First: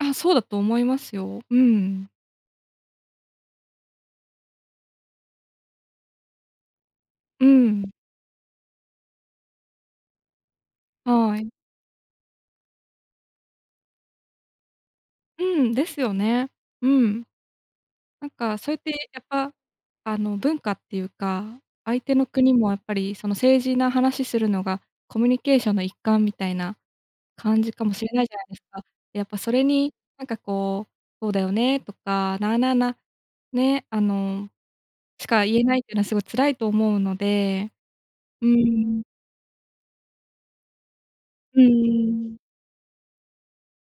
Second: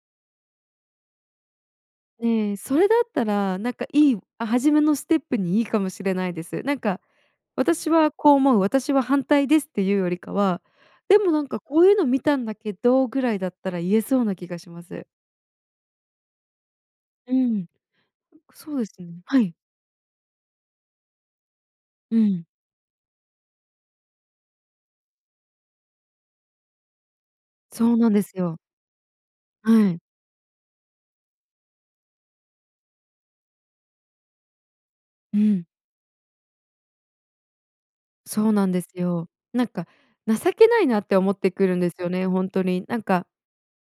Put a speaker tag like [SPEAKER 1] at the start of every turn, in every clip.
[SPEAKER 1] あ、そうだと思いますよ。うん。
[SPEAKER 2] ええ、それだったらなんかいいあ、初めのステップにいいかもしれないです。なんか
[SPEAKER 1] うん。
[SPEAKER 2] 「私はこう思う、私は反対です」って言うよりかは「でも
[SPEAKER 1] は
[SPEAKER 2] なん
[SPEAKER 1] い。
[SPEAKER 2] かこういうの見たんだけど」ぐらいだったら言えそうな気がします。
[SPEAKER 1] うん、ですよね。うん。
[SPEAKER 2] うん。
[SPEAKER 1] なんかそ
[SPEAKER 2] そ
[SPEAKER 1] うや
[SPEAKER 2] う
[SPEAKER 1] っ
[SPEAKER 2] で
[SPEAKER 1] て
[SPEAKER 2] すよ
[SPEAKER 1] や
[SPEAKER 2] ね。
[SPEAKER 1] っ
[SPEAKER 2] は
[SPEAKER 1] ぱ、
[SPEAKER 2] い。
[SPEAKER 1] あの文化っていうか、相手
[SPEAKER 2] う
[SPEAKER 1] の
[SPEAKER 2] ん。
[SPEAKER 1] 国もやっぱりその政治の話するのがコミュニケーションの一環みたいな感じ
[SPEAKER 2] そ
[SPEAKER 1] かも
[SPEAKER 2] う
[SPEAKER 1] し
[SPEAKER 2] な
[SPEAKER 1] れ
[SPEAKER 2] んで
[SPEAKER 1] ないじ
[SPEAKER 2] す
[SPEAKER 1] ゃないで
[SPEAKER 2] よ。
[SPEAKER 1] すか。やっぱそれ
[SPEAKER 2] は
[SPEAKER 1] に
[SPEAKER 2] い。
[SPEAKER 1] なんかこう「そうだよね」とか、なあなあな、ね、あのし
[SPEAKER 2] う
[SPEAKER 1] か言
[SPEAKER 2] ん。
[SPEAKER 1] えないっていうのはすごい辛いと思うので、う
[SPEAKER 2] そうなんです
[SPEAKER 1] ーん。
[SPEAKER 2] よ。なんか情けないなって思って
[SPEAKER 1] う
[SPEAKER 2] くるんですよね
[SPEAKER 1] ーん。
[SPEAKER 2] 本当に。なんか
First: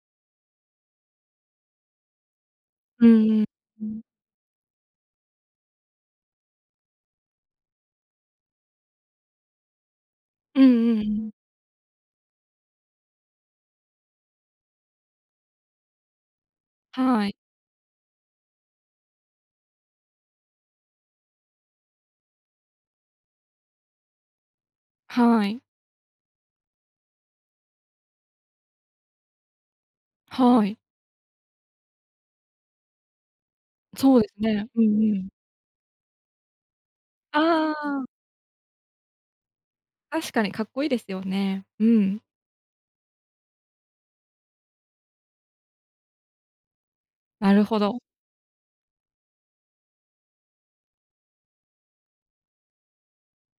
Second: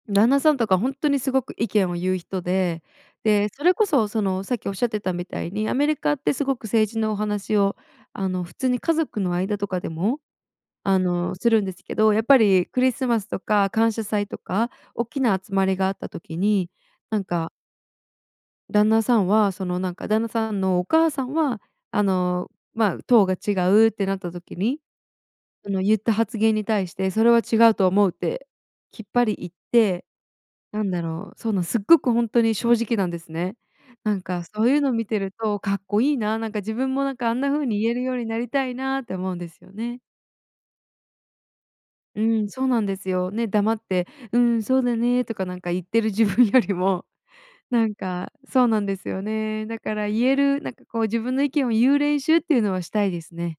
[SPEAKER 2] 旦那さんとかほんとにすごく意見を言う人で。
[SPEAKER 1] うんうん。
[SPEAKER 2] で、それこ
[SPEAKER 1] うん。
[SPEAKER 2] そそのさっきおっしゃってたみたいにアメリカってすごく政治のお話を、あの普通に家族の間とかでも、
[SPEAKER 1] う
[SPEAKER 2] あ
[SPEAKER 1] んうん。
[SPEAKER 2] のするんですけど、やっぱりクリスマスとか感謝祭とかおっきな集まりがあった時に、なん
[SPEAKER 1] はい。
[SPEAKER 2] か旦那さんはそのなんか旦那さんのお母さんはあの、まあ党が違うってなった時に、
[SPEAKER 1] はーい。
[SPEAKER 2] あの言った発言に対してそれは違うと思うってきっぱり言って、
[SPEAKER 1] はーい。
[SPEAKER 2] なんだろう、そのすっごくほんとに正直なんですね。な
[SPEAKER 1] そう
[SPEAKER 2] ん
[SPEAKER 1] です
[SPEAKER 2] かそ
[SPEAKER 1] ね。
[SPEAKER 2] ういう
[SPEAKER 1] うん
[SPEAKER 2] の見
[SPEAKER 1] う
[SPEAKER 2] て
[SPEAKER 1] ん。
[SPEAKER 2] るとかっこいいな、なんか自分もなんかあん
[SPEAKER 1] あ
[SPEAKER 2] なふうに言える
[SPEAKER 1] あ。
[SPEAKER 2] ようになりたいなって思うんですよね。
[SPEAKER 1] 確かにかっこいいですよね。うん。
[SPEAKER 2] うん、そうなんですよ。ね、黙って「うん、そうだね」とかなんか言ってる自分よりも
[SPEAKER 1] なるほ
[SPEAKER 2] なん
[SPEAKER 1] ど。
[SPEAKER 2] かそうなんですよね。だから言える、なんかこう自分の意見を言う練習っていうのはしたいですね。